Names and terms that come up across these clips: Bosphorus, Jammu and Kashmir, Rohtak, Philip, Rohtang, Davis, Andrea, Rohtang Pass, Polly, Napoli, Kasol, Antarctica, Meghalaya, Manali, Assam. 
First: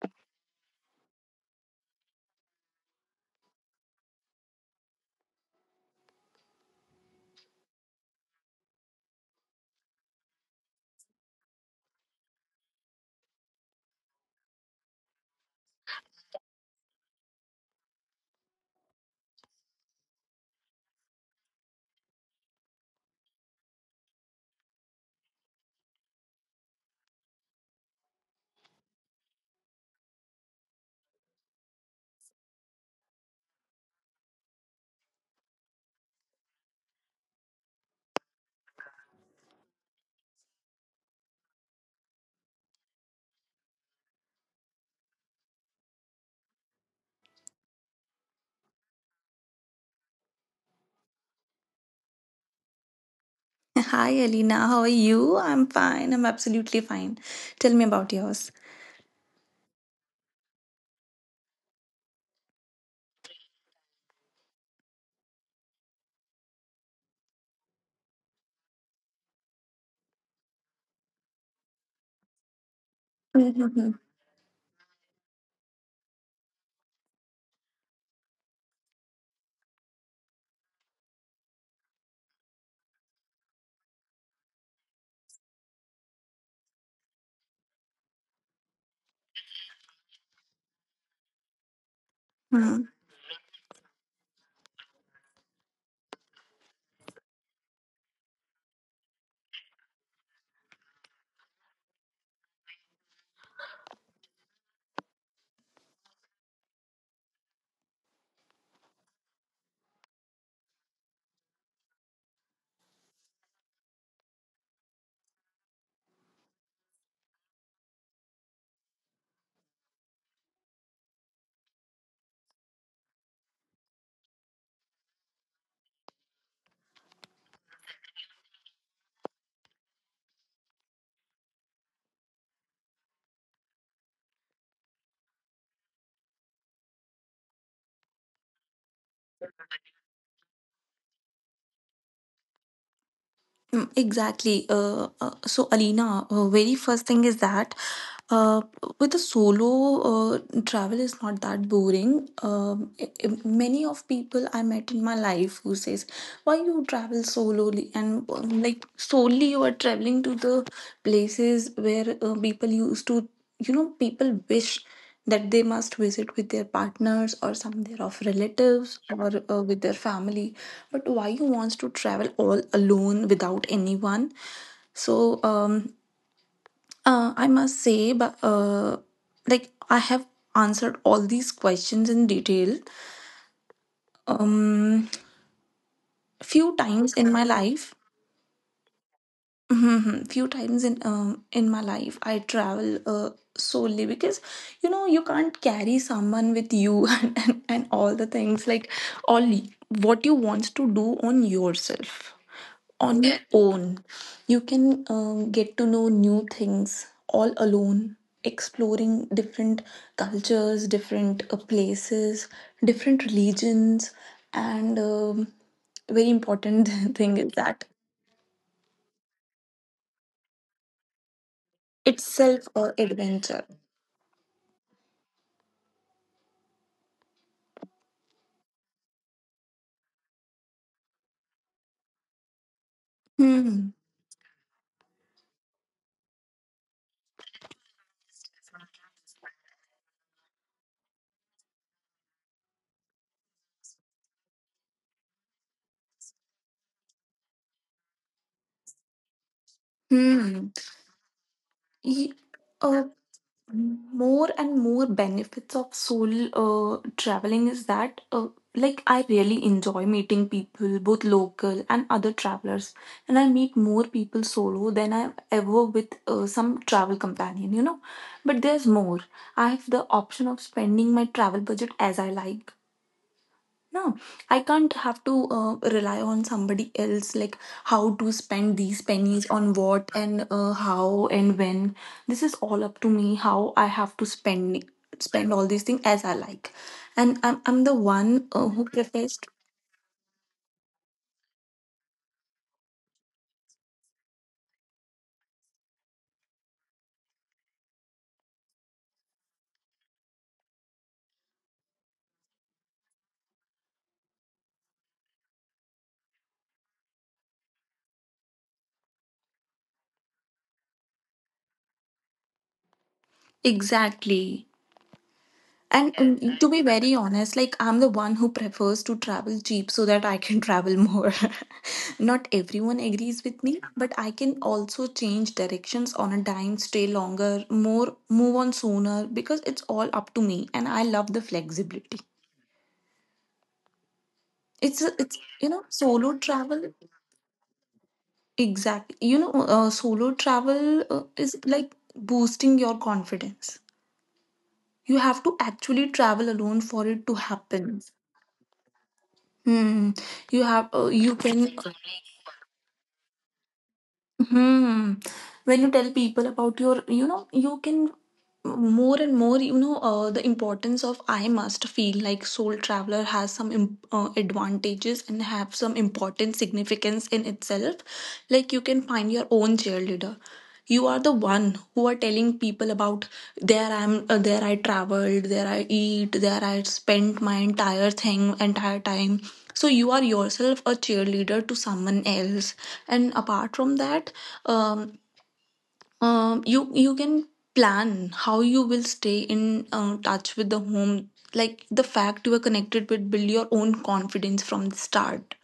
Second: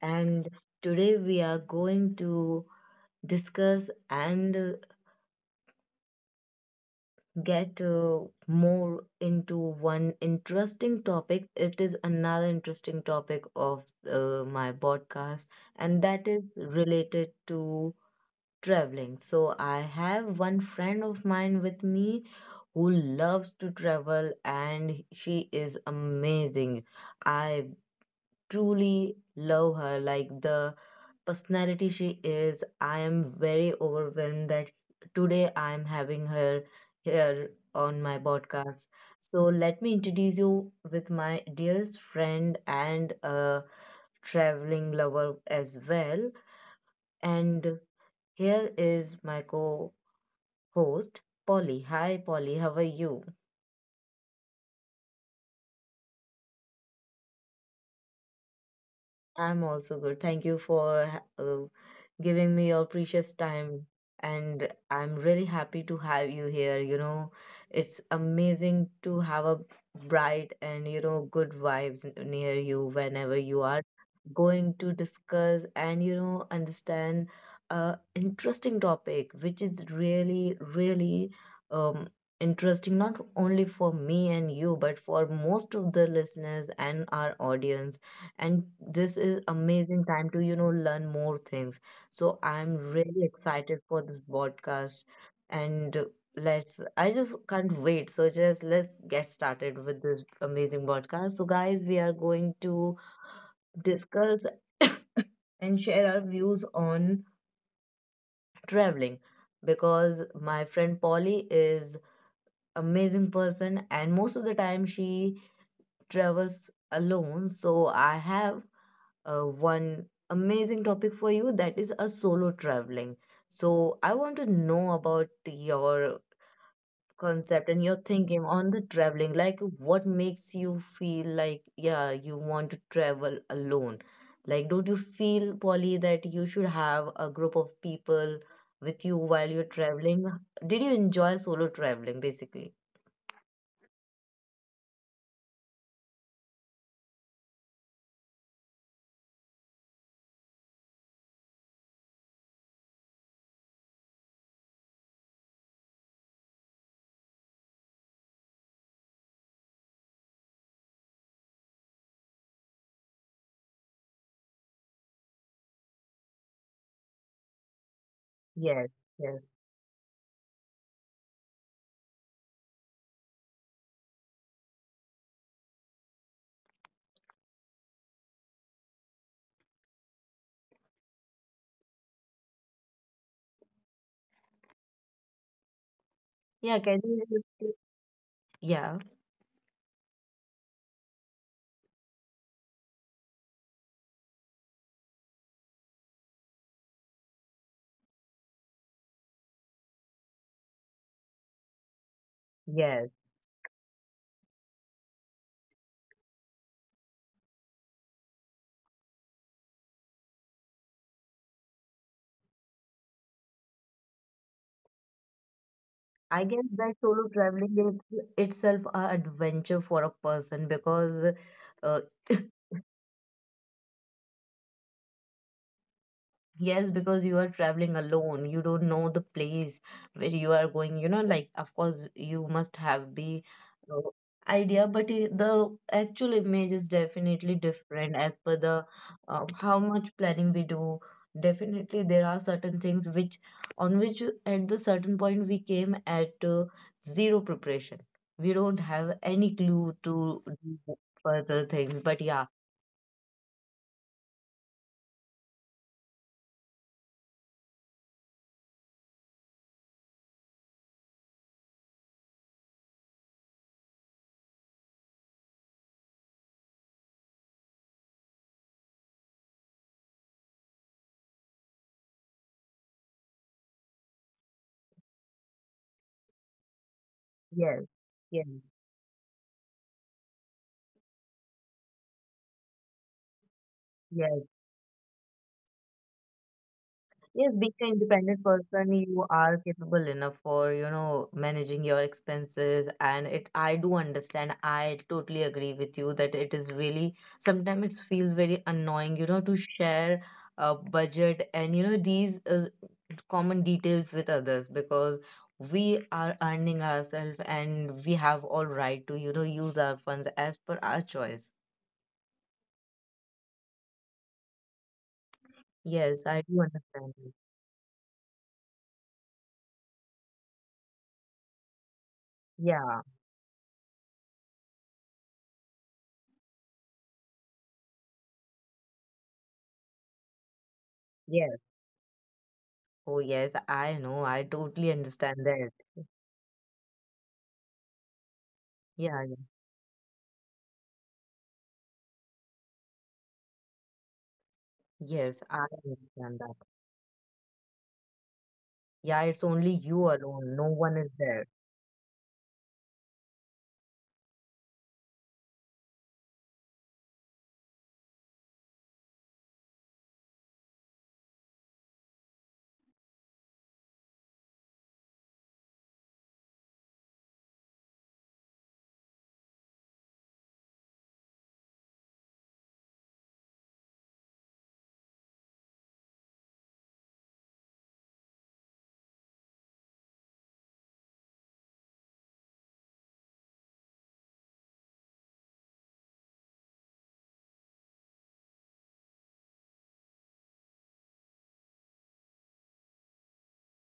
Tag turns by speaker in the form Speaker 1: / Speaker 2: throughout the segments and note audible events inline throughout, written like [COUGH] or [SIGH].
Speaker 1: And today we are going to discuss and get more into one interesting topic. It is another interesting topic of my podcast, and that is related to traveling. So I have one friend of mine with me who loves to travel and she is amazing. I truly love her like the personality she is. I am very overwhelmed that today I am having her here on my podcast. So let me introduce you with my dearest friend and a traveling lover as well. And here is my co host, Polly. Hi, Polly. How are you?
Speaker 2: Hi, Alina. How are you? I'm fine. I'm absolutely fine. Tell me about yours.
Speaker 1: I'm also good. Thank you for giving me your precious time. And I'm really happy to have you here. It's amazing to have a bright and good vibes near you whenever you
Speaker 2: Mm-hmm.
Speaker 1: are going to discuss and understand a interesting topic, which is really, really um, interesting, not only for me and you, but for most of the listeners and our audience, and this is amazing time to learn more things. So I'm really excited for this podcast. And let's I just can't wait. So just let's get started with this amazing podcast. So guys, we are going to discuss [COUGHS] and share our views on traveling, because my friend Polly is amazing person and most of the time she travels alone. So I have one amazing topic for you, that is a solo traveling. So I want to know about your concept and your thinking on the traveling. Like, what makes you feel like, yeah, you want to travel alone? Like, don't you feel, Polly, that you should have a group of people with you while you're traveling? Did you enjoy solo traveling, basically?
Speaker 2: Exactly. So, Alina, very first thing is that Uh, with a solo uh, travel is not that boring. Many of people I met in my life who says, "Why you travel solely?" And like solely, you are traveling to the places where people used to, you know, people wish that they must visit with their partners or some their relatives
Speaker 1: Yes,
Speaker 2: or
Speaker 1: yes.
Speaker 2: with their family. But why you wants to travel all alone without anyone? So um, I must say, but like I have answered all these questions in detail. Um, few
Speaker 1: Yeah,
Speaker 2: times
Speaker 1: can
Speaker 2: in
Speaker 1: you?
Speaker 2: my
Speaker 1: Just,
Speaker 2: life,
Speaker 1: yeah,
Speaker 2: Mhm. Few times in my life, I travel uh solely because you know you can't carry someone with you [LAUGHS] and all the things like all y- what you want to do on yourself. On your own.
Speaker 1: yes.
Speaker 2: You can get to know new things all alone, exploring different cultures, different places, different religions, and very important [LAUGHS] thing is that
Speaker 1: I guess that solo traveling is itself a adventure for a person,
Speaker 2: itself a
Speaker 1: because uh,
Speaker 2: adventure.
Speaker 1: [LAUGHS] yes, because you are traveling alone. You don't know the place where you are going. You know, like of course
Speaker 2: Hmm.
Speaker 1: you must have the uh, idea, but the actual image is definitely different as per the how much planning we do. Definitely, there are certain things which at the certain point we came at zero preparation. We don't have
Speaker 2: Hmm.
Speaker 1: any clue to do
Speaker 2: Y-
Speaker 1: further
Speaker 2: uh,
Speaker 1: things. But yeah,
Speaker 2: more and more benefits of solo traveling is that like I really enjoy meeting people both local and other travelers, and I meet more people solo than I ever with some travel companion, you know, but there's more. I have the option of spending my travel budget as I like. No, I can't have to rely on somebody else, like how to spend these
Speaker 1: yes,
Speaker 2: pennies
Speaker 1: yes,
Speaker 2: on what and how and when. This is all up to me, how I have to spend all
Speaker 1: yes.
Speaker 2: these things as I like. And I'm the one
Speaker 1: Yes,
Speaker 2: who
Speaker 1: being an
Speaker 2: prefers.
Speaker 1: independent person, you are capable enough for, you know, managing your expenses. And it, I do understand. I totally agree with you that it is really, sometimes it feels very annoying, you know, to share a budget and, you know, these common details with others, because we are earning ourselves and we have all right to, you know, use our funds as per our choice.
Speaker 2: Exactly. And to be very
Speaker 1: Yes, I
Speaker 2: honest,
Speaker 1: do
Speaker 2: like I'm the
Speaker 1: understand
Speaker 2: one
Speaker 1: you.
Speaker 2: who prefers to travel cheap so that I can travel more. [LAUGHS] Not everyone agrees with me,
Speaker 1: Yeah.
Speaker 2: but I can also change directions on a dime, stay longer, more move on sooner because it's all up to me, and I love the flexibility.
Speaker 1: Yes. Oh, yes.
Speaker 2: It's a,
Speaker 1: I
Speaker 2: it's
Speaker 1: know. I
Speaker 2: you know
Speaker 1: totally
Speaker 2: solo
Speaker 1: understand that.
Speaker 2: travel exactly. You know solo
Speaker 1: Yeah, yeah.
Speaker 2: travel is like boosting your confidence. You have to actually travel
Speaker 1: Yes,
Speaker 2: alone
Speaker 1: I
Speaker 2: for it to
Speaker 1: understand that.
Speaker 2: happen. Hmm.
Speaker 1: Yeah,
Speaker 2: You
Speaker 1: it's
Speaker 2: have
Speaker 1: only
Speaker 2: you
Speaker 1: you
Speaker 2: can
Speaker 1: alone. No one is there.
Speaker 2: Hmm. When you tell people about your, you know, you can more and more, you know, the importance of I must feel like Soul Traveler has some advantages and have some important significance in itself. Like you can find your own cheerleader. You are the one who are telling people about there I'm there I traveled, there I eat, there I spent my entire time. So you are yourself a cheerleader to someone else. And apart from that, um, you can plan how you will stay in touch with the home, like the fact you are connected with build your own confidence from the start.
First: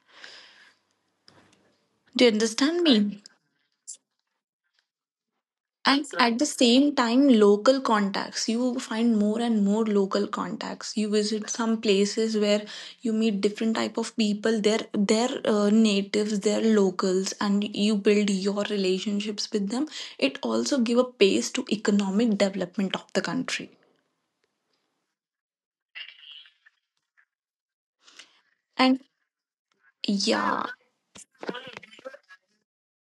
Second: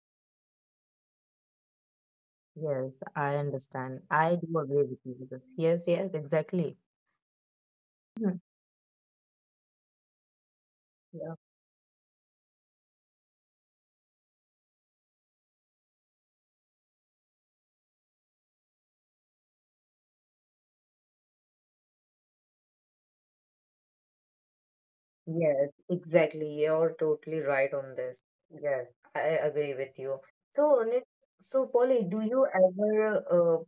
Speaker 2: Do you understand
Speaker 1: Yes,
Speaker 2: me?
Speaker 1: I understand. I do agree with you with this. Yes,
Speaker 2: And
Speaker 1: yes,
Speaker 2: at the
Speaker 1: exactly.
Speaker 2: same time, local
Speaker 1: Mhm.
Speaker 2: contacts. You find more and more local contacts. You
Speaker 1: Yeah.
Speaker 2: visit some places where you meet different type of people. They're natives, they're locals, and you build your relationships with them. It also give a pace to economic development of the country.
Speaker 1: Yes, exactly. You're totally right on this. Yes, I
Speaker 2: And
Speaker 1: agree with you. So, Nit,
Speaker 2: yeah,
Speaker 1: so Polly, do you ever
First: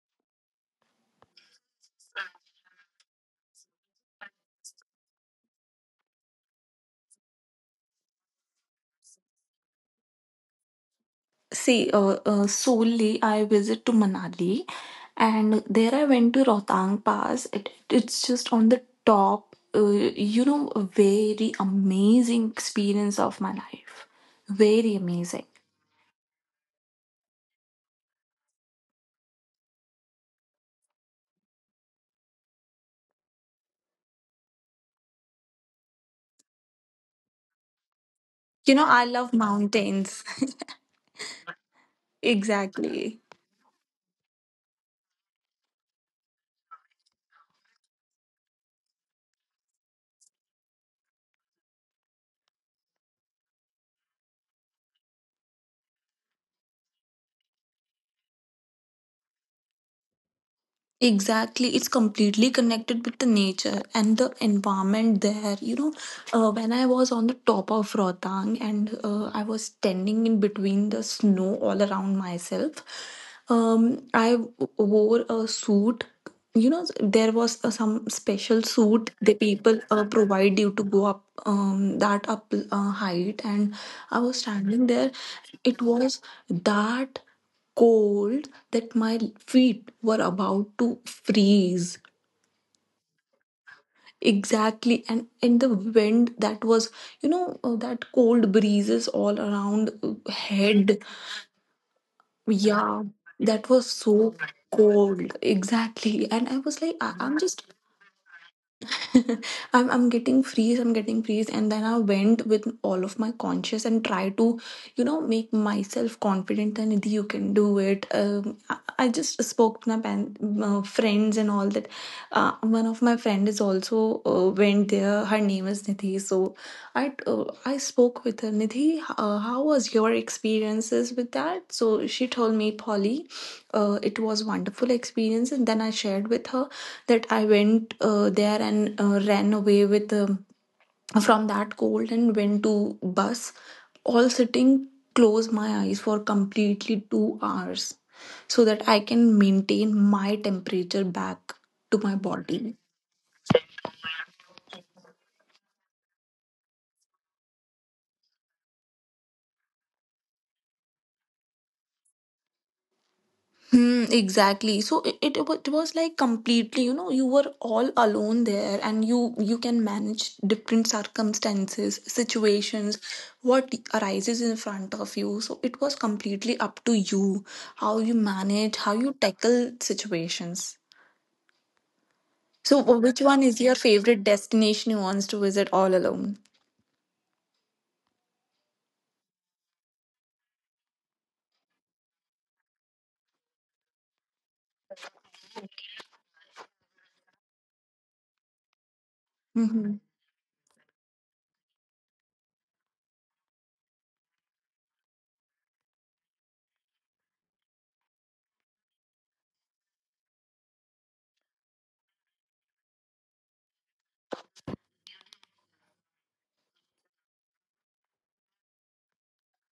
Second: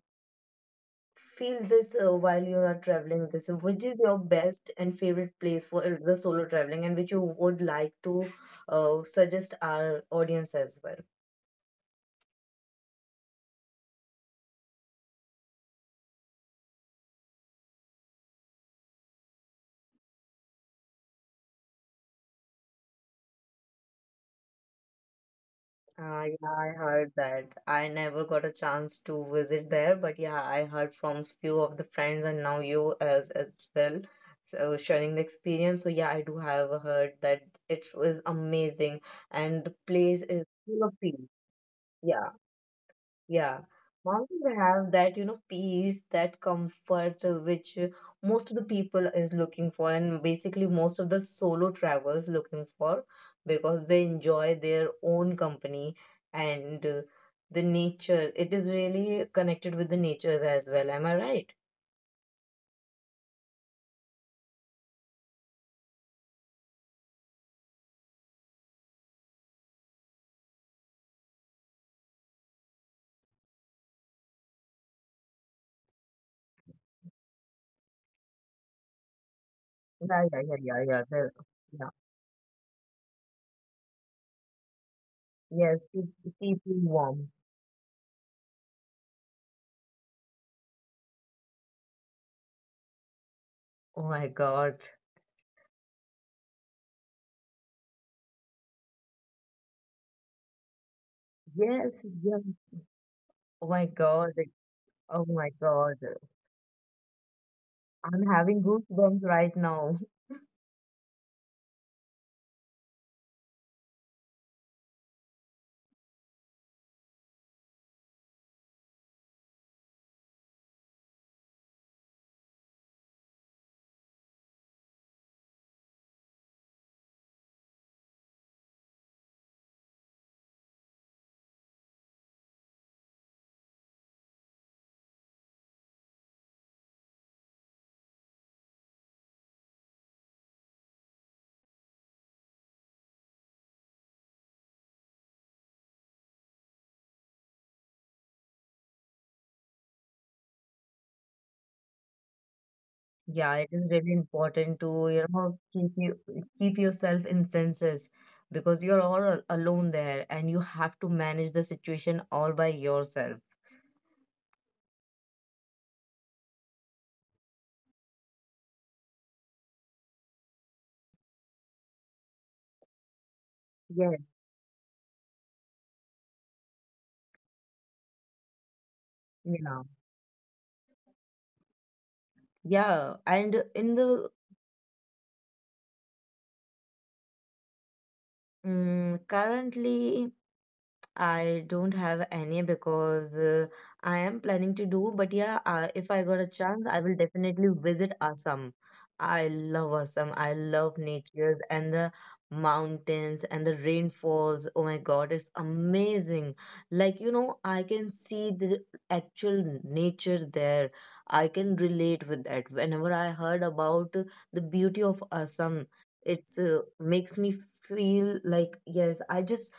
Speaker 1: feel this while you are traveling? This, which is your best and favorite place for the solo traveling, and which you would like to suggest our audience as well?
Speaker 2: see, solely I visit to Manali, and there I went to Rohtang Pass. It's just on the top. You know, a very amazing experience of my life. Very amazing.
Speaker 1: Yeah, I heard that. I never got a chance to visit there, but yeah, I heard from few of the friends and now you as well. So sharing the experience. So yeah, I do have heard that it was amazing and the
Speaker 2: You know, I
Speaker 1: place is
Speaker 2: love
Speaker 1: full of peace.
Speaker 2: mountains. [LAUGHS]
Speaker 1: Yeah. Yeah,
Speaker 2: Exactly.
Speaker 1: mountains have that, you know, peace, that comfort which most of the people is looking for, and basically most of the solo travelers looking for, because they enjoy their own company and the nature. It is really connected with the nature as well. Am I right?
Speaker 2: Exactly, it's completely connected with the nature and the environment there. You know, when I was on the top of Rotang, and I was standing in between the snow all around myself, wore a suit. You know, there was some special
Speaker 1: Yeah,
Speaker 2: suit
Speaker 1: yeah,
Speaker 2: the
Speaker 1: yeah, yeah,
Speaker 2: people
Speaker 1: yeah. The,
Speaker 2: provide you
Speaker 1: yeah.
Speaker 2: to go up that up height, and I was
Speaker 1: Yes,
Speaker 2: standing
Speaker 1: keep,
Speaker 2: there.
Speaker 1: keep you
Speaker 2: It
Speaker 1: warm.
Speaker 2: was that cold that my feet were about to freeze,
Speaker 1: Oh my God.
Speaker 2: exactly, and in the wind that was you know that cold breezes all around
Speaker 1: Yes,
Speaker 2: head.
Speaker 1: yes. Oh my
Speaker 2: Yeah,
Speaker 1: God.
Speaker 2: that was
Speaker 1: Oh
Speaker 2: so
Speaker 1: my God.
Speaker 2: cold, exactly. And I was like
Speaker 1: I'm
Speaker 2: I- I'm
Speaker 1: having
Speaker 2: just
Speaker 1: goosebumps right now.
Speaker 2: [LAUGHS] I'm getting freeze, I'm getting freeze. And then I went with all of my conscious and try to, you know, make myself confident that Nidhi, you can do it. I just spoke to my pan, friends and all that. One of my friend is also went there. Her name is Nidhi. So I spoke with her. Nidhi, how was your experiences with that? So she told me, Polly, it was wonderful experience. And then I shared with her that I went there and ran away with from that cold, and went to bus, all sitting close my eyes for completely 2 hours so that I can maintain my temperature back to my
Speaker 1: Yeah, it is
Speaker 2: body.
Speaker 1: really important to, you know, keep yourself in senses, because you're all alone there and you have to manage the situation all by yourself.
Speaker 2: Hmm, exactly. So it was like completely, you know, you were all alone there, and you can manage different circumstances, situations,
Speaker 1: Yes,
Speaker 2: what arises in front of you. So it was completely up to you how you manage, how you
Speaker 1: yeah.
Speaker 2: tackle situations. So
Speaker 1: Yeah,
Speaker 2: which one
Speaker 1: and
Speaker 2: is your
Speaker 1: in the
Speaker 2: favorite destination you wants to visit all alone?
Speaker 1: Mm, currently I don't have any, because I am planning to do, but yeah, if I got a chance, I will definitely visit Assam. I
Speaker 2: Mm-hmm.
Speaker 1: love Assam. I love nature and the mountains and the rainfalls. Oh my God, it's amazing. Like, you know, I can see the actual nature there. I can relate with that. Whenever I heard about the beauty of Assam, it's makes me feel like, yes,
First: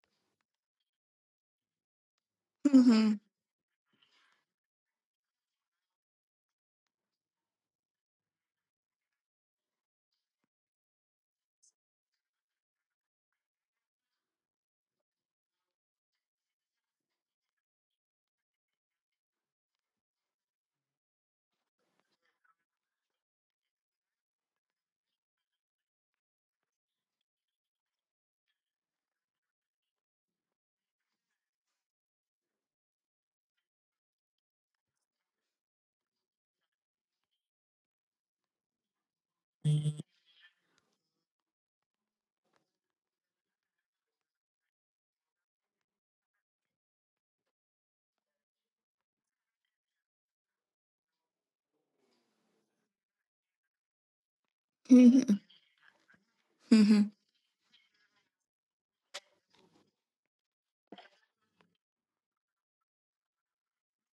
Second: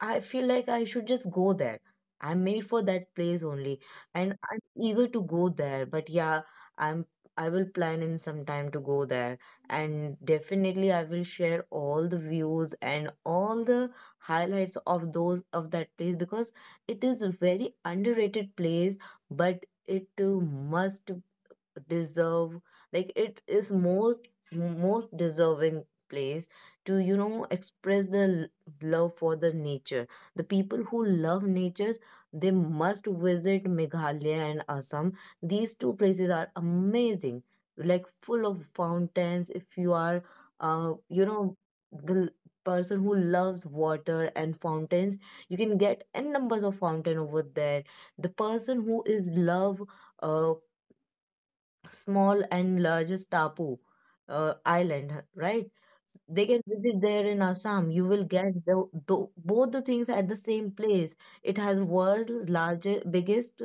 Speaker 1: I feel like I should just go there. I'm made for that
Speaker 2: Mm-hmm.
Speaker 1: place only, and I'm eager to go there. But yeah, I'm I will plan in some time to go there, and definitely I will share all the views and all the highlights of those of that place, because it is a very underrated place, but it must deserve, like it is most deserving place to, you know, express the love for the nature. The people who love nature, they must visit Meghalaya and Assam. These two places are amazing, like full of fountains. If you are you know the person who loves water and fountains, you can get N numbers of fountain over there. The person who is love uh small and largest Tapu
Speaker 2: Mm-hmm.
Speaker 1: island, right? They can
Speaker 2: Mm-hmm.
Speaker 1: visit there in Assam. You will get the both the things at the same place. It has world's largest, biggest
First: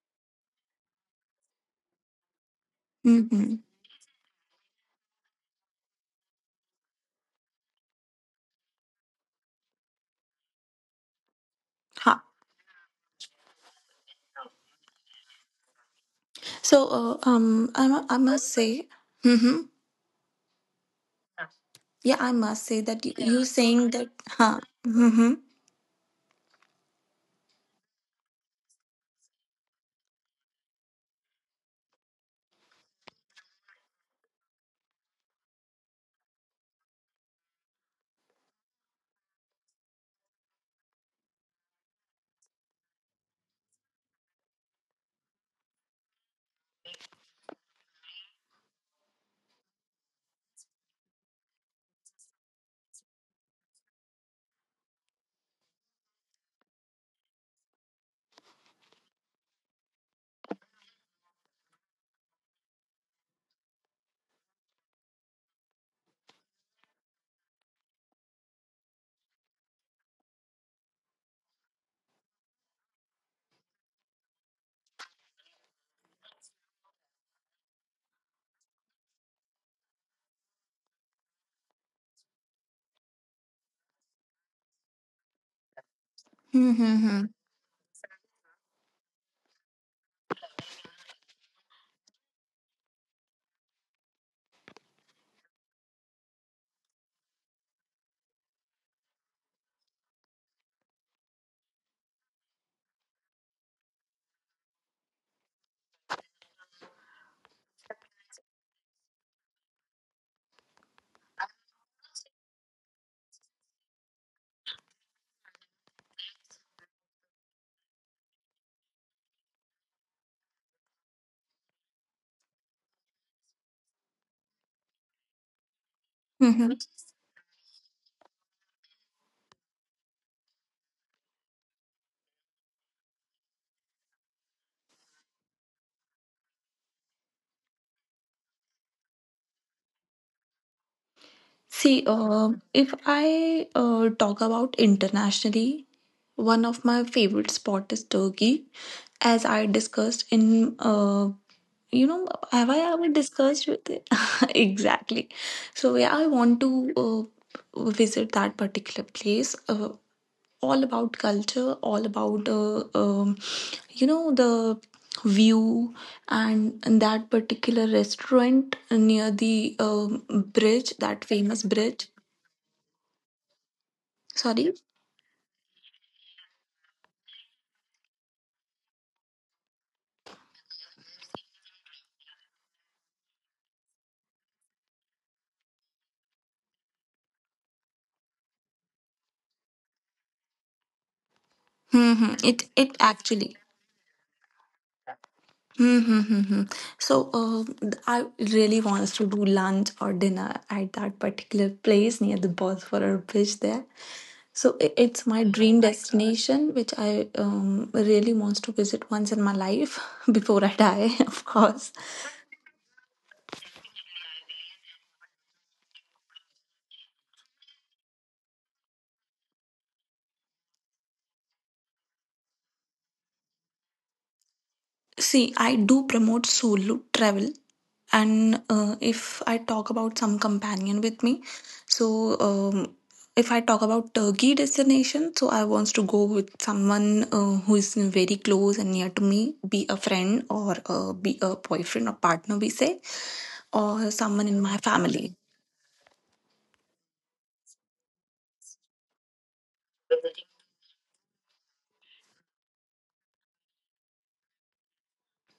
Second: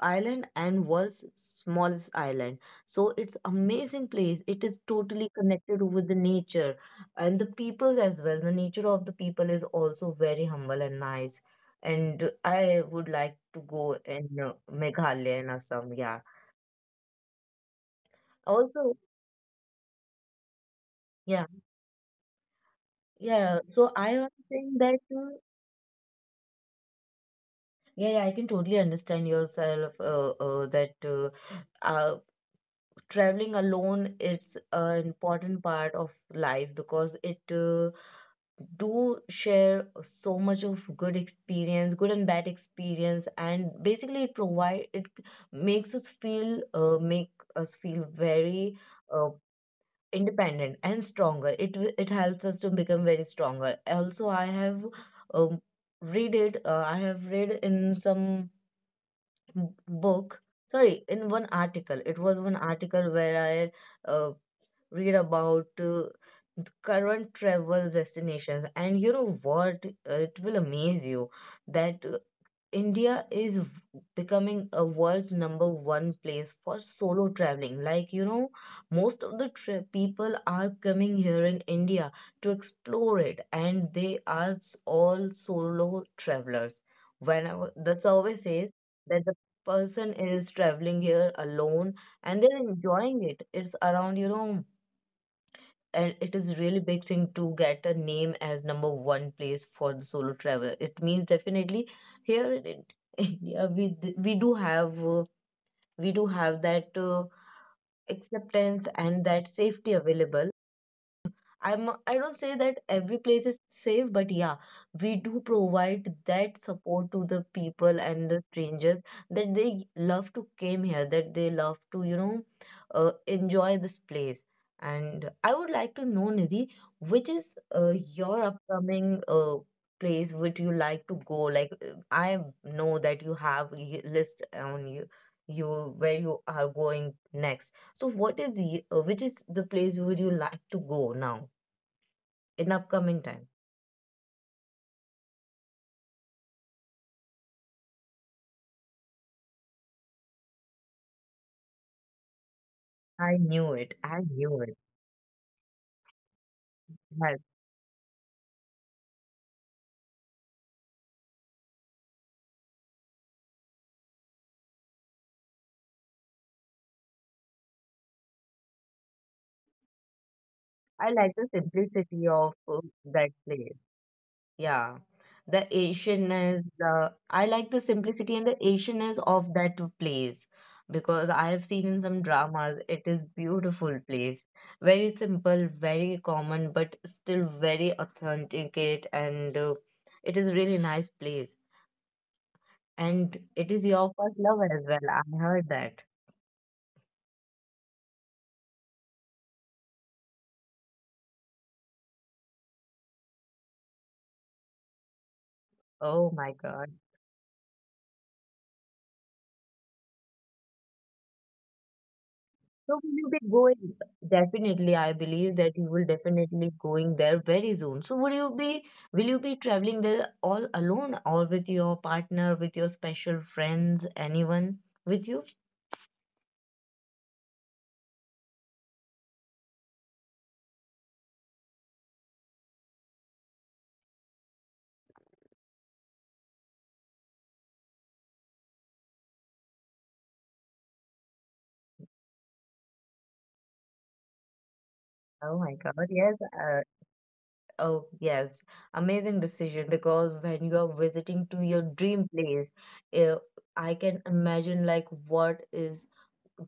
Speaker 1: island and world's smallest island. So it's
Speaker 2: Mm-hmm.
Speaker 1: amazing place. It is totally connected with the nature and the people as well. The nature of the people is also very humble and nice. And
Speaker 2: Ha.
Speaker 1: I would like to go in Meghalaya and Assam. Yeah.
Speaker 2: So I must
Speaker 1: Also,
Speaker 2: say mm-hmm.
Speaker 1: yeah.
Speaker 2: Yeah, I must say that you,
Speaker 1: Yeah,
Speaker 2: you
Speaker 1: so I am
Speaker 2: saying that.
Speaker 1: saying that
Speaker 2: Huh. Mm-hmm.
Speaker 1: yeah, yeah, I can totally understand yourself that uh, traveling alone it's an important part of life, because it do share so much of good experience, good and bad experience, and basically it makes us feel very uh, independent and stronger. It it helps us to become very stronger. Also, I have um, read it. I have read in some book. Sorry, in one article. It was one article where I read about current travel destinations, and you know what? It will amaze you that India is v- becoming a world's number one place for solo traveling. Like, you know, most of the people are coming here in India to explore it, and they are all solo travelers. Whenever the
Speaker 2: Mm-hmm.
Speaker 1: survey says that the person is traveling here alone and they're enjoying it, it's around, you know, and it is really big thing to get a name as number one place for the solo traveler. It means definitely here in [LAUGHS] India we do have that acceptance and that safety available. I'm, I don't say that every place is safe, but yeah, we do provide that support to the people and the strangers, that they love to came here, that they love to, you know, enjoy this place. And I would like to know, Nidhi, which
Speaker 2: Mm-hmm.
Speaker 1: is your upcoming place which you like to go? Like I know that you have a list on you, you where you are going next. So what is the which is the place would you like to go now? In
Speaker 2: See,
Speaker 1: upcoming time.
Speaker 2: if I talk about internationally, one of my favorite spot is Turkey, as I discussed in you know
Speaker 1: I
Speaker 2: have I
Speaker 1: knew
Speaker 2: ever
Speaker 1: it. I
Speaker 2: discussed
Speaker 1: knew
Speaker 2: with
Speaker 1: it.
Speaker 2: it? [LAUGHS] Exactly. So yeah, I want
Speaker 1: Yes.
Speaker 2: to visit that particular place. All about culture, all about you know the view, and that particular restaurant near the
Speaker 1: I like the
Speaker 2: bridge, that
Speaker 1: simplicity
Speaker 2: famous
Speaker 1: of
Speaker 2: bridge.
Speaker 1: that place. Yeah.
Speaker 2: Sorry,
Speaker 1: The Asianness, the I like the simplicity and the Asianness of that place, because I have seen in some dramas it is beautiful place. Very simple, very common, but still very authenticate and it is really nice place. And
Speaker 2: it
Speaker 1: it
Speaker 2: it
Speaker 1: is your first
Speaker 2: actually.
Speaker 1: love as well. I heard that.
Speaker 2: Mm-hmm. So, I really want us to do lunch or dinner at that particular place near the Bosphorus bridge there. So it's
Speaker 1: Oh
Speaker 2: my
Speaker 1: my
Speaker 2: dream
Speaker 1: God.
Speaker 2: destination, which I um, really wants to visit once in my life [LAUGHS] before I die, [LAUGHS] of course.
Speaker 1: So will you be going? Definitely, I believe that you will definitely going there very soon. So will you be traveling there all alone or with your partner, with your special friends, anyone with you?
Speaker 2: See, I do promote solo travel, and if I talk about some companion with me, so if I talk about Turkey destination, so I wants to go with someone who is very close and near to me, be a friend or be a boyfriend or partner, we say, or someone
Speaker 1: Oh
Speaker 2: in
Speaker 1: my
Speaker 2: my
Speaker 1: God, yes.
Speaker 2: family.
Speaker 1: Oh yes, amazing decision because when you are visiting to your dream place, uh, I can imagine like what is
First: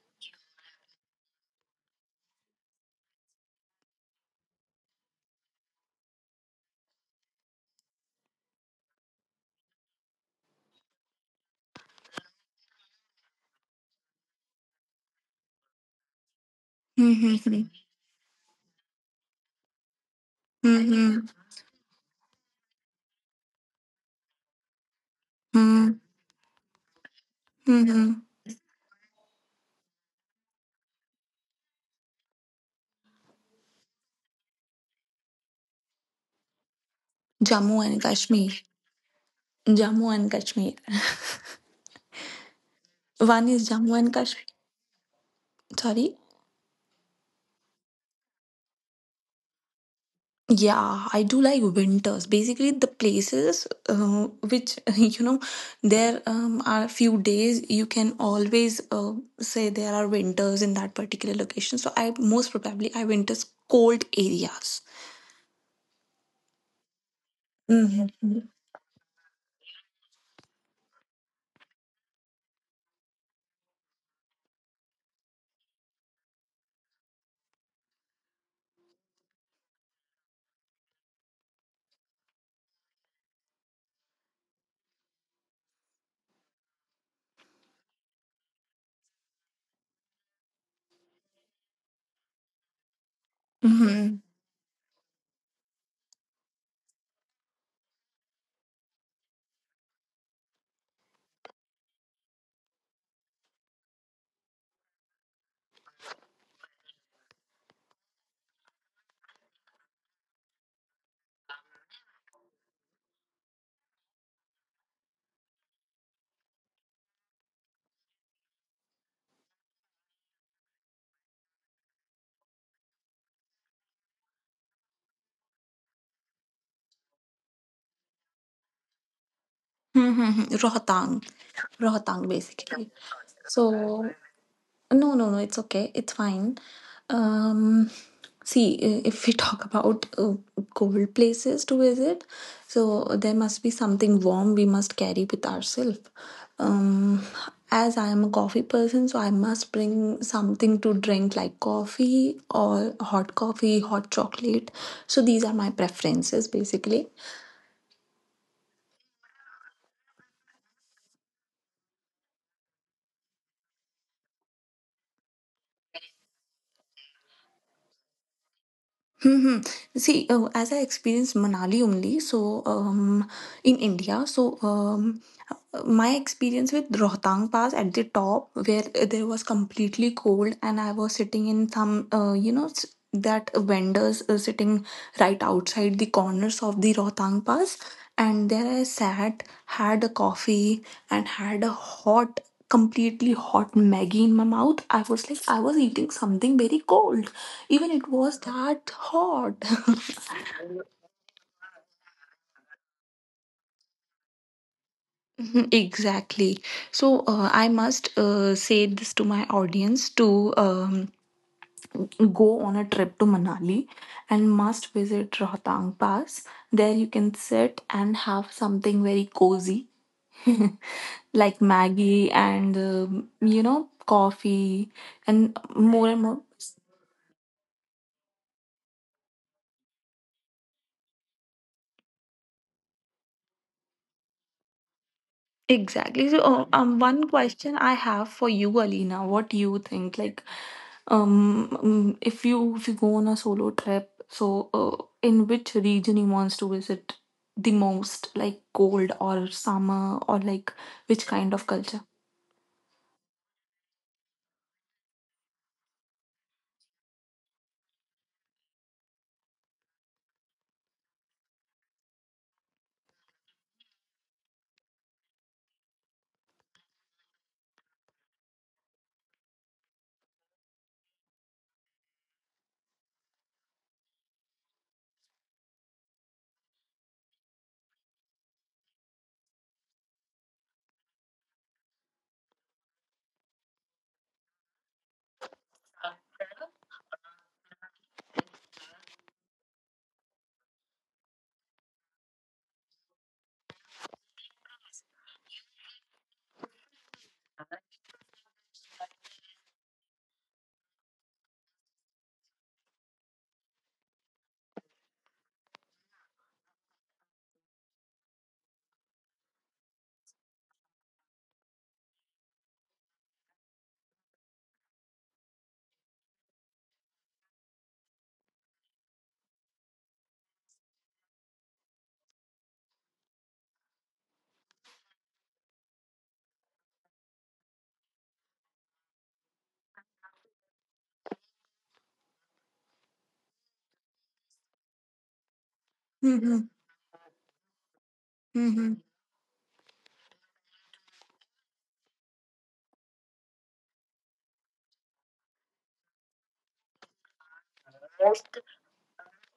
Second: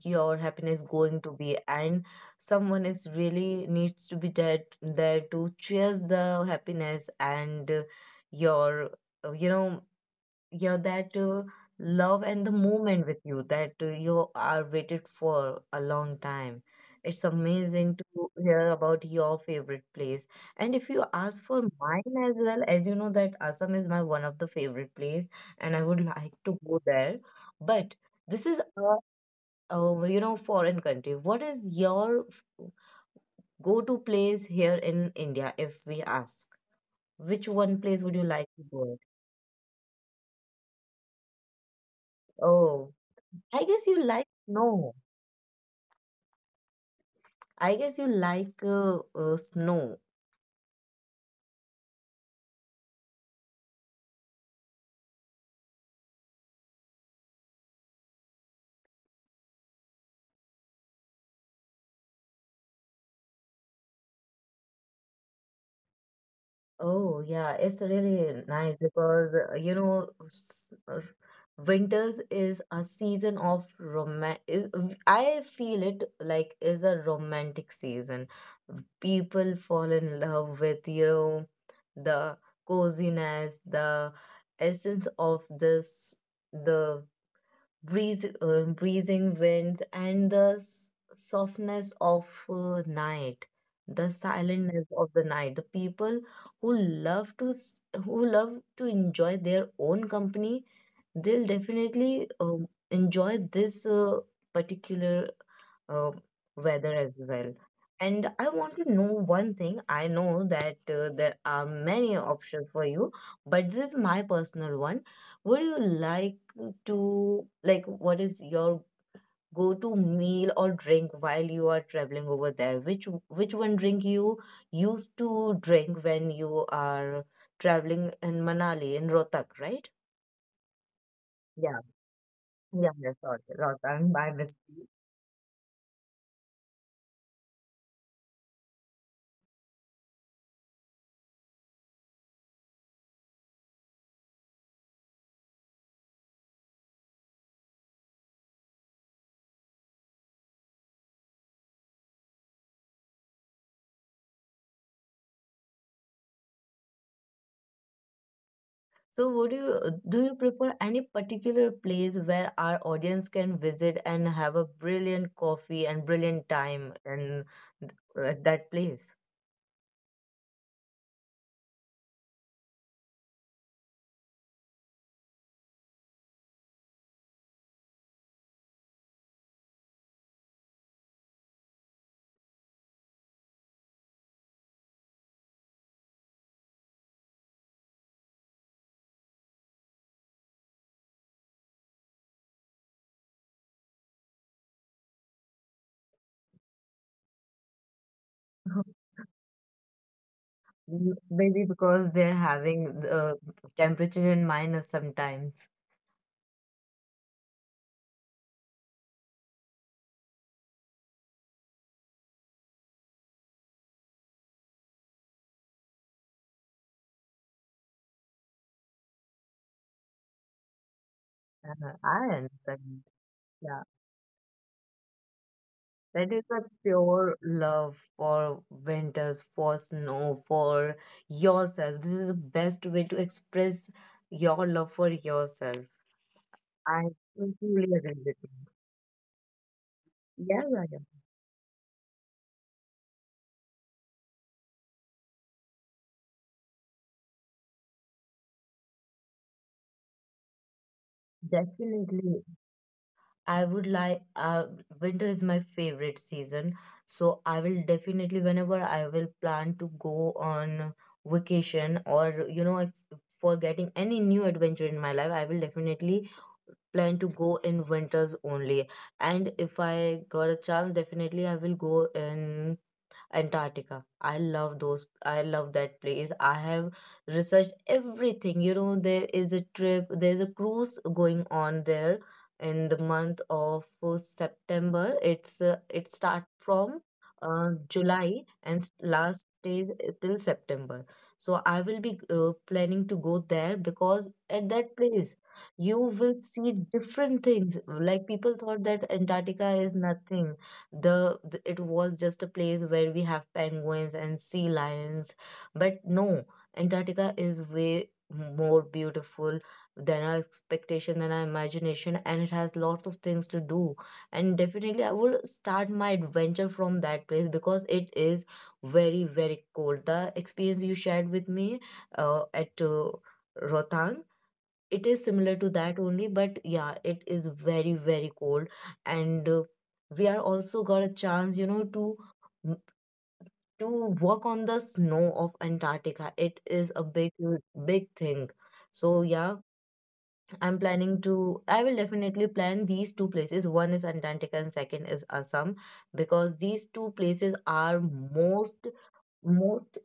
Speaker 1: your happiness going to be, and someone is really needs to be there to cheers the happiness and your uh, you know your that love and the moment with you that you are waited for a long time. It's
Speaker 2: Mm-hmm.
Speaker 1: amazing to hear about your favorite place. And if you
Speaker 2: Mm-hmm.
Speaker 1: ask for mine, as well as you know that Assam is my one of the favorite place, and I would like to go there, but
Speaker 2: Mhm.
Speaker 1: this is a foreign country. What is your f- Go-to place here in India, if we ask? Which
Speaker 2: Jammu
Speaker 1: one
Speaker 2: and
Speaker 1: place would you
Speaker 2: Kashmir.
Speaker 1: like to go?
Speaker 2: Jammu and Kashmir.
Speaker 1: Oh,
Speaker 2: One is
Speaker 1: I
Speaker 2: Jammu
Speaker 1: guess
Speaker 2: and
Speaker 1: you like
Speaker 2: Kashmir.
Speaker 1: snow.
Speaker 2: Sorry.
Speaker 1: I guess you like snow.
Speaker 2: Yeah, I do like winters. Basically, the places which [LAUGHS] you know there are few days you can always say there are winters in that particular location. So I most probably I winters cold areas.
Speaker 1: Oh, yeah, it's really
Speaker 2: Mm-hmm.
Speaker 1: nice because winters is a season of romance. I feel it like is a romantic season. People fall in love with, you know, the coziness, the essence of this, the breeze, breezing winds, and softness of night, the
Speaker 2: Mm-hmm.
Speaker 1: silentness of the night. The people who love to s- who love to enjoy their own company, they'll definitely enjoy this particular uh, weather as well. And I want to know one thing. I know that there are many options for you, but this is my personal one. Would you like to, like, what is your go-to meal or drink while you are traveling over there? Which one drink you used to drink when you are traveling in Manali, in Rohtak, right?
Speaker 2: Mm-hmm. Rohtang,
Speaker 1: Yeah,
Speaker 2: Rohtang
Speaker 1: yeah, yeah,
Speaker 2: basically.
Speaker 1: sorry,
Speaker 2: So
Speaker 1: Rohtak, my mistake.
Speaker 2: no, no, no, it's okay. It's fine. Um, see, if we [LAUGHS] talk about cold places to visit, so there must be something warm we must carry with ourselves. Um, as I am a coffee person, so I must bring something to drink like coffee or hot coffee, hot chocolate. So these are my preferences basically.
Speaker 1: So would you do you prefer any particular place where our audience can visit and have a brilliant coffee and brilliant time in at that place?
Speaker 2: Mm-hmm. See, as I experienced Manali only, so in India, so my experience with Rohtang Pass at the top, where there was completely cold, and I was sitting in some, you know, that vendors sitting right outside the corners of the Rohtang Pass, and there I sat, had a coffee, and had a hot, completely hot Maggie in my mouth. I was like, I was eating something very cold, even it was
Speaker 1: [LAUGHS]
Speaker 2: that hot. [LAUGHS]
Speaker 1: Maybe because they're having the temperature in minus sometimes.
Speaker 2: [LAUGHS] Mhm, exactly. So I must say this to my audience to go on a trip to Manali and must visit Rohtang Pass. There you can sit and have something very cozy [LAUGHS] like
Speaker 1: I
Speaker 2: Maggie
Speaker 1: understand.
Speaker 2: and
Speaker 1: Yeah,
Speaker 2: you know coffee and
Speaker 1: that is
Speaker 2: more
Speaker 1: a
Speaker 2: and more.
Speaker 1: pure love for winters, for snow, for yourself. This is the best way to express your love for yourself.
Speaker 2: Exactly. So,
Speaker 1: I
Speaker 2: one
Speaker 1: truly agree
Speaker 2: question
Speaker 1: with
Speaker 2: I
Speaker 1: you.
Speaker 2: have for you, Alina. What do you
Speaker 1: Yeah,
Speaker 2: think?
Speaker 1: yeah,
Speaker 2: Like,
Speaker 1: yeah.
Speaker 2: if you go on a solo trip, so in which region you wants to visit the most, like cold or summer, or like which kind of
Speaker 1: Definitely.
Speaker 2: culture?
Speaker 1: I would like Winter is my favorite season. So I will definitely, whenever I will plan to go on vacation or for getting any new adventure in my life, I will definitely plan to go in winters only. And if I got a chance, definitely I will go in Antarctica. I love those. I love that place. I have researched everything. You know, there is a trip, there's a cruise going on there in the month of September. It's it start from July and last stays till September. So I will be planning to go there because at that place you will see different things. Like people thought that Antarctica is nothing. The, the It was just a place where we have penguins and sea lions, but no, Antarctica is way more beautiful than our expectation, than our imagination, and it has lots of things to do. And definitely I would start my adventure from that place because it is very, very cold. The experience you shared with me at Rohtang, it is similar to that only, but yeah, it is very, very cold. And we are also got a chance, you know, m- to walk on the snow of Antarctica. It is a
Speaker 2: Mm-hmm.
Speaker 1: big, big thing. So
Speaker 2: Mm-hmm.
Speaker 1: yeah, I'm planning to, I will definitely plan these two places. One is Antarctica and second is Assam because these two places are most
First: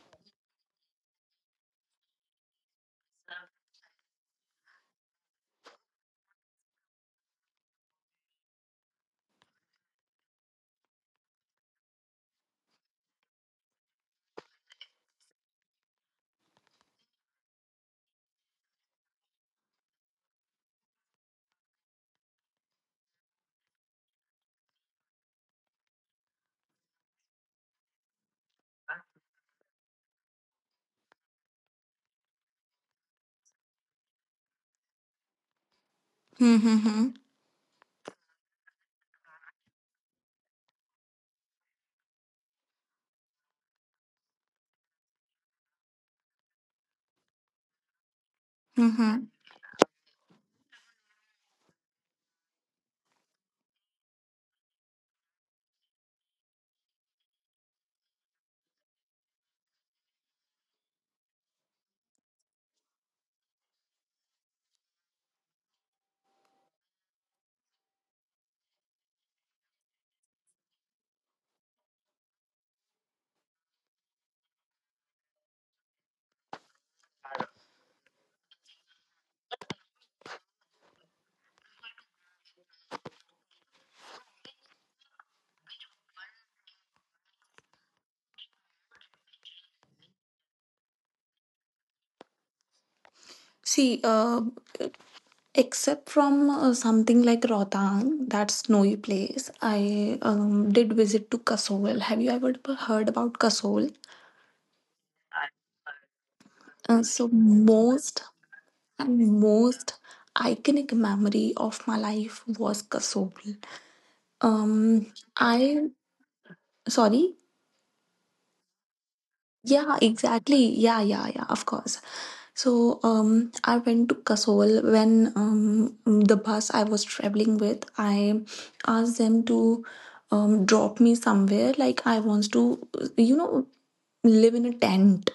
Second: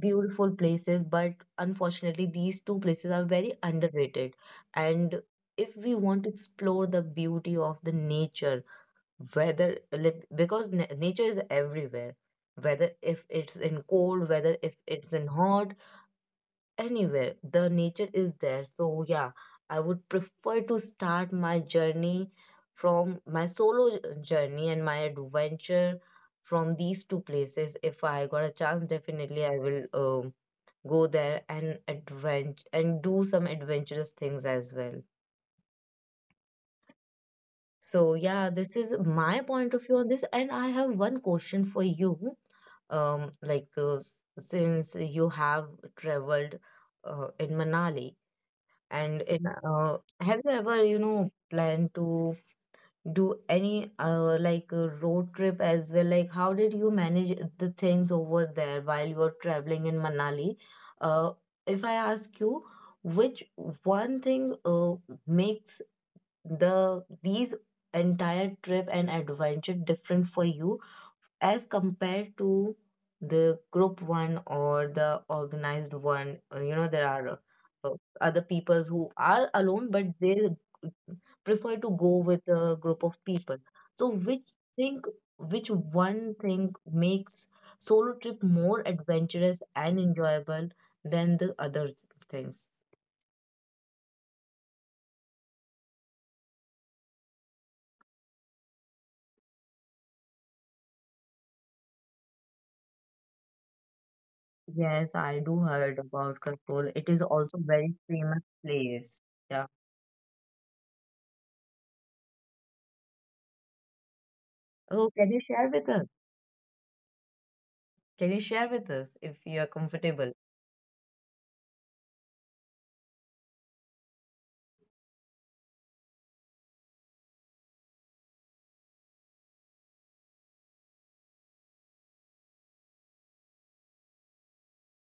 Speaker 1: beautiful places, but unfortunately, these two places are very underrated. And if we want to explore the beauty of the nature, whether like, because nature is everywhere, whether if it's in cold, whether if it's in hot, anywhere, the nature is there. So, yeah, I would prefer to start my journey from my solo journey and my adventure from these two places. If I got a chance, definitely I will go there and advent and do some adventurous things as well.
Speaker 2: Mm-hmm.
Speaker 1: So yeah, this is my point of view on this, and I have one question for you. Um, like uh, s- since you have traveled in Manali, and
Speaker 2: Mm-hmm.
Speaker 1: in have you ever, you know, planned to do any road trip as well, like how did you manage the things over there while you were traveling in Manali? uh, if I ask you, which one thing makes these entire trip and adventure different for you as compared to the group one or the organized one? You know, there are uh, other peoples who are alone but they prefer to go with a group of people. So which thing, which one thing makes solo trip more adventurous and enjoyable than the other things?
Speaker 2: See, except from something like Rohtang, that snowy place, I did visit to Kasol. Have you ever heard about Kasol?
Speaker 1: Yes, I do heard about Kasol. It is
Speaker 2: So
Speaker 1: also very
Speaker 2: most
Speaker 1: famous
Speaker 2: and
Speaker 1: place. Yeah.
Speaker 2: most iconic memory of my life was Kasobel.
Speaker 1: Oh,
Speaker 2: Um,
Speaker 1: can you share
Speaker 2: I
Speaker 1: with us?
Speaker 2: sorry.
Speaker 1: Can you share with us if you are
Speaker 2: Yeah,
Speaker 1: comfortable?
Speaker 2: exactly. Yeah, yeah, yeah. Of course. So, I went to Kasol when the bus I was traveling with. I asked them to drop me somewhere. Like I wants to, you know, live in a tent,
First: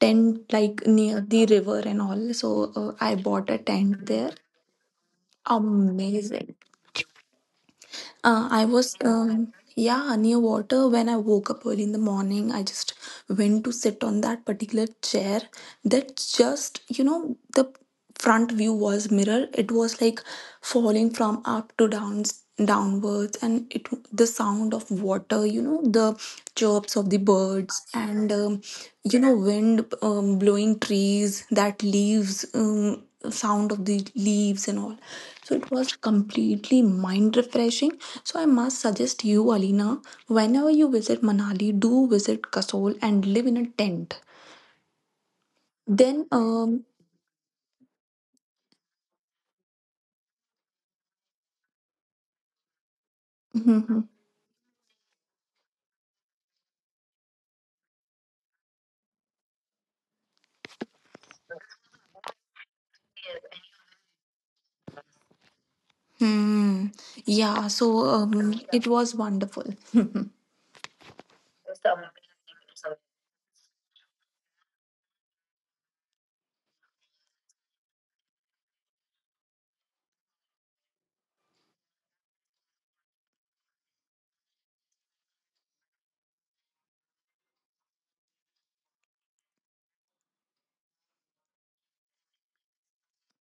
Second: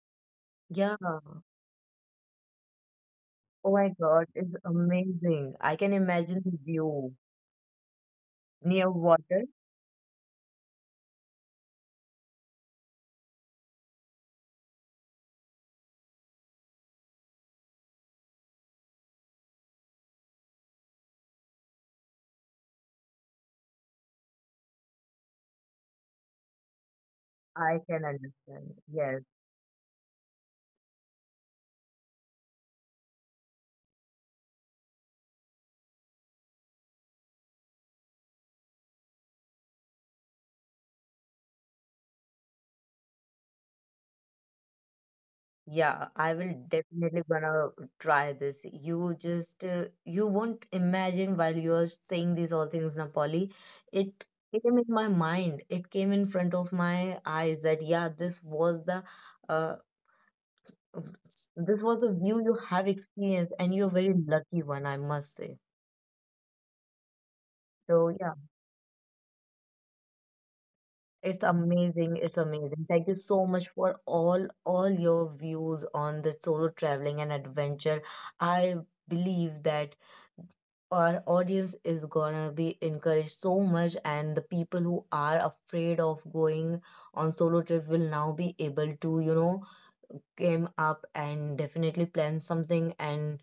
Speaker 2: tent like
Speaker 1: Yeah.
Speaker 2: near
Speaker 1: Oh
Speaker 2: the river and all. So I bought a
Speaker 1: my
Speaker 2: tent
Speaker 1: God,
Speaker 2: there
Speaker 1: it's amazing. I can imagine
Speaker 2: amazing
Speaker 1: the view near water.
Speaker 2: Yeah, near water when I woke up early in the morning. I just went to sit on that particular chair that just, you know, the front view was mirror. It was like falling from up to downs downwards, and it the sound of water, you know, the chirps of the
Speaker 1: I
Speaker 2: birds,
Speaker 1: can
Speaker 2: and
Speaker 1: understand. Yes.
Speaker 2: you know wind blowing trees that leaves, sound of the leaves and all. So it was completely mind refreshing. So I must suggest you, Alina, whenever you visit Manali, do visit Kasol and live in a tent.
Speaker 1: Yeah, I
Speaker 2: Then,
Speaker 1: will
Speaker 2: um,
Speaker 1: definitely gonna try this. You just you won't imagine while you are saying these all things, Napoli. It
Speaker 2: [LAUGHS]
Speaker 1: came in my mind. It came in front of my eyes that yeah, uh this was the view you have experienced, and you're very lucky one, I must say.
Speaker 2: hmm, yeah.
Speaker 1: So
Speaker 2: So
Speaker 1: yeah.
Speaker 2: it was wonderful. [LAUGHS]
Speaker 1: It's amazing. It's amazing. Thank you so much for all your views on the solo traveling and adventure. I believe that our audience is gonna be encouraged so much, and the people who are afraid of going on solo trip will now be able to, you know, came up and definitely plan something and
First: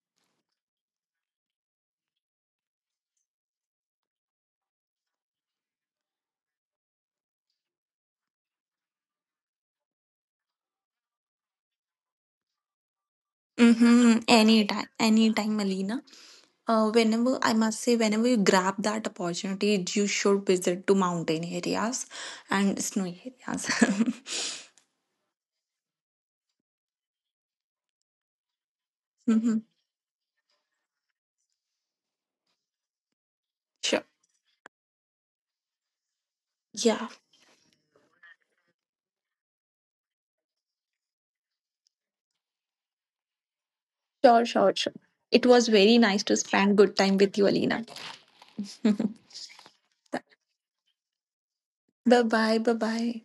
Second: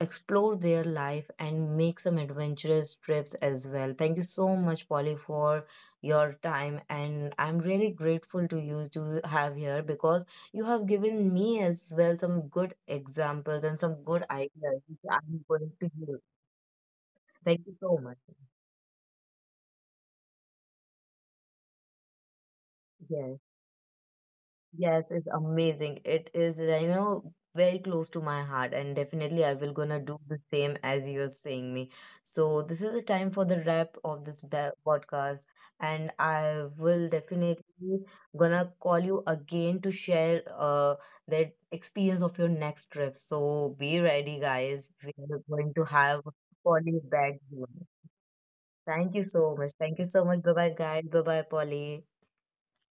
Speaker 1: explore their life and make some adventurous trips as well. Thank you so much, Polly, for your time. And I'm really grateful to you to have here because you have given me as well some good examples and some
Speaker 2: Mm-hmm.
Speaker 1: good ideas
Speaker 2: Anytime,
Speaker 1: which I'm
Speaker 2: anytime,
Speaker 1: going to
Speaker 2: Alina.
Speaker 1: use.
Speaker 2: Whenever I
Speaker 1: Thank you
Speaker 2: must say,
Speaker 1: so much.
Speaker 2: whenever you grab that opportunity, you should visit to mountain areas and snowy
Speaker 1: Yes.
Speaker 2: areas.
Speaker 1: Yes, it's amazing. It is, you know, very close to my heart, and
Speaker 2: [LAUGHS]
Speaker 1: definitely
Speaker 2: hmm.
Speaker 1: I will gonna do the same as you're saying me. So this is the time for the
Speaker 2: Sure.
Speaker 1: wrap of podcast, and I
Speaker 2: Yeah.
Speaker 1: will definitely gonna call you again to share that experience of your next trip. So be
Speaker 2: Sure.
Speaker 1: ready,
Speaker 2: Sure. Sure.
Speaker 1: guys.
Speaker 2: It was
Speaker 1: We're
Speaker 2: very
Speaker 1: going to
Speaker 2: nice to
Speaker 1: have
Speaker 2: spend good time
Speaker 1: Polly
Speaker 2: with you,
Speaker 1: back
Speaker 2: Alina.
Speaker 1: here. Thank you so much. Thank you
Speaker 2: [LAUGHS]
Speaker 1: so much. Bye bye, guys. Bye bye,
Speaker 2: Bye
Speaker 1: Polly.
Speaker 2: bye. Bye bye.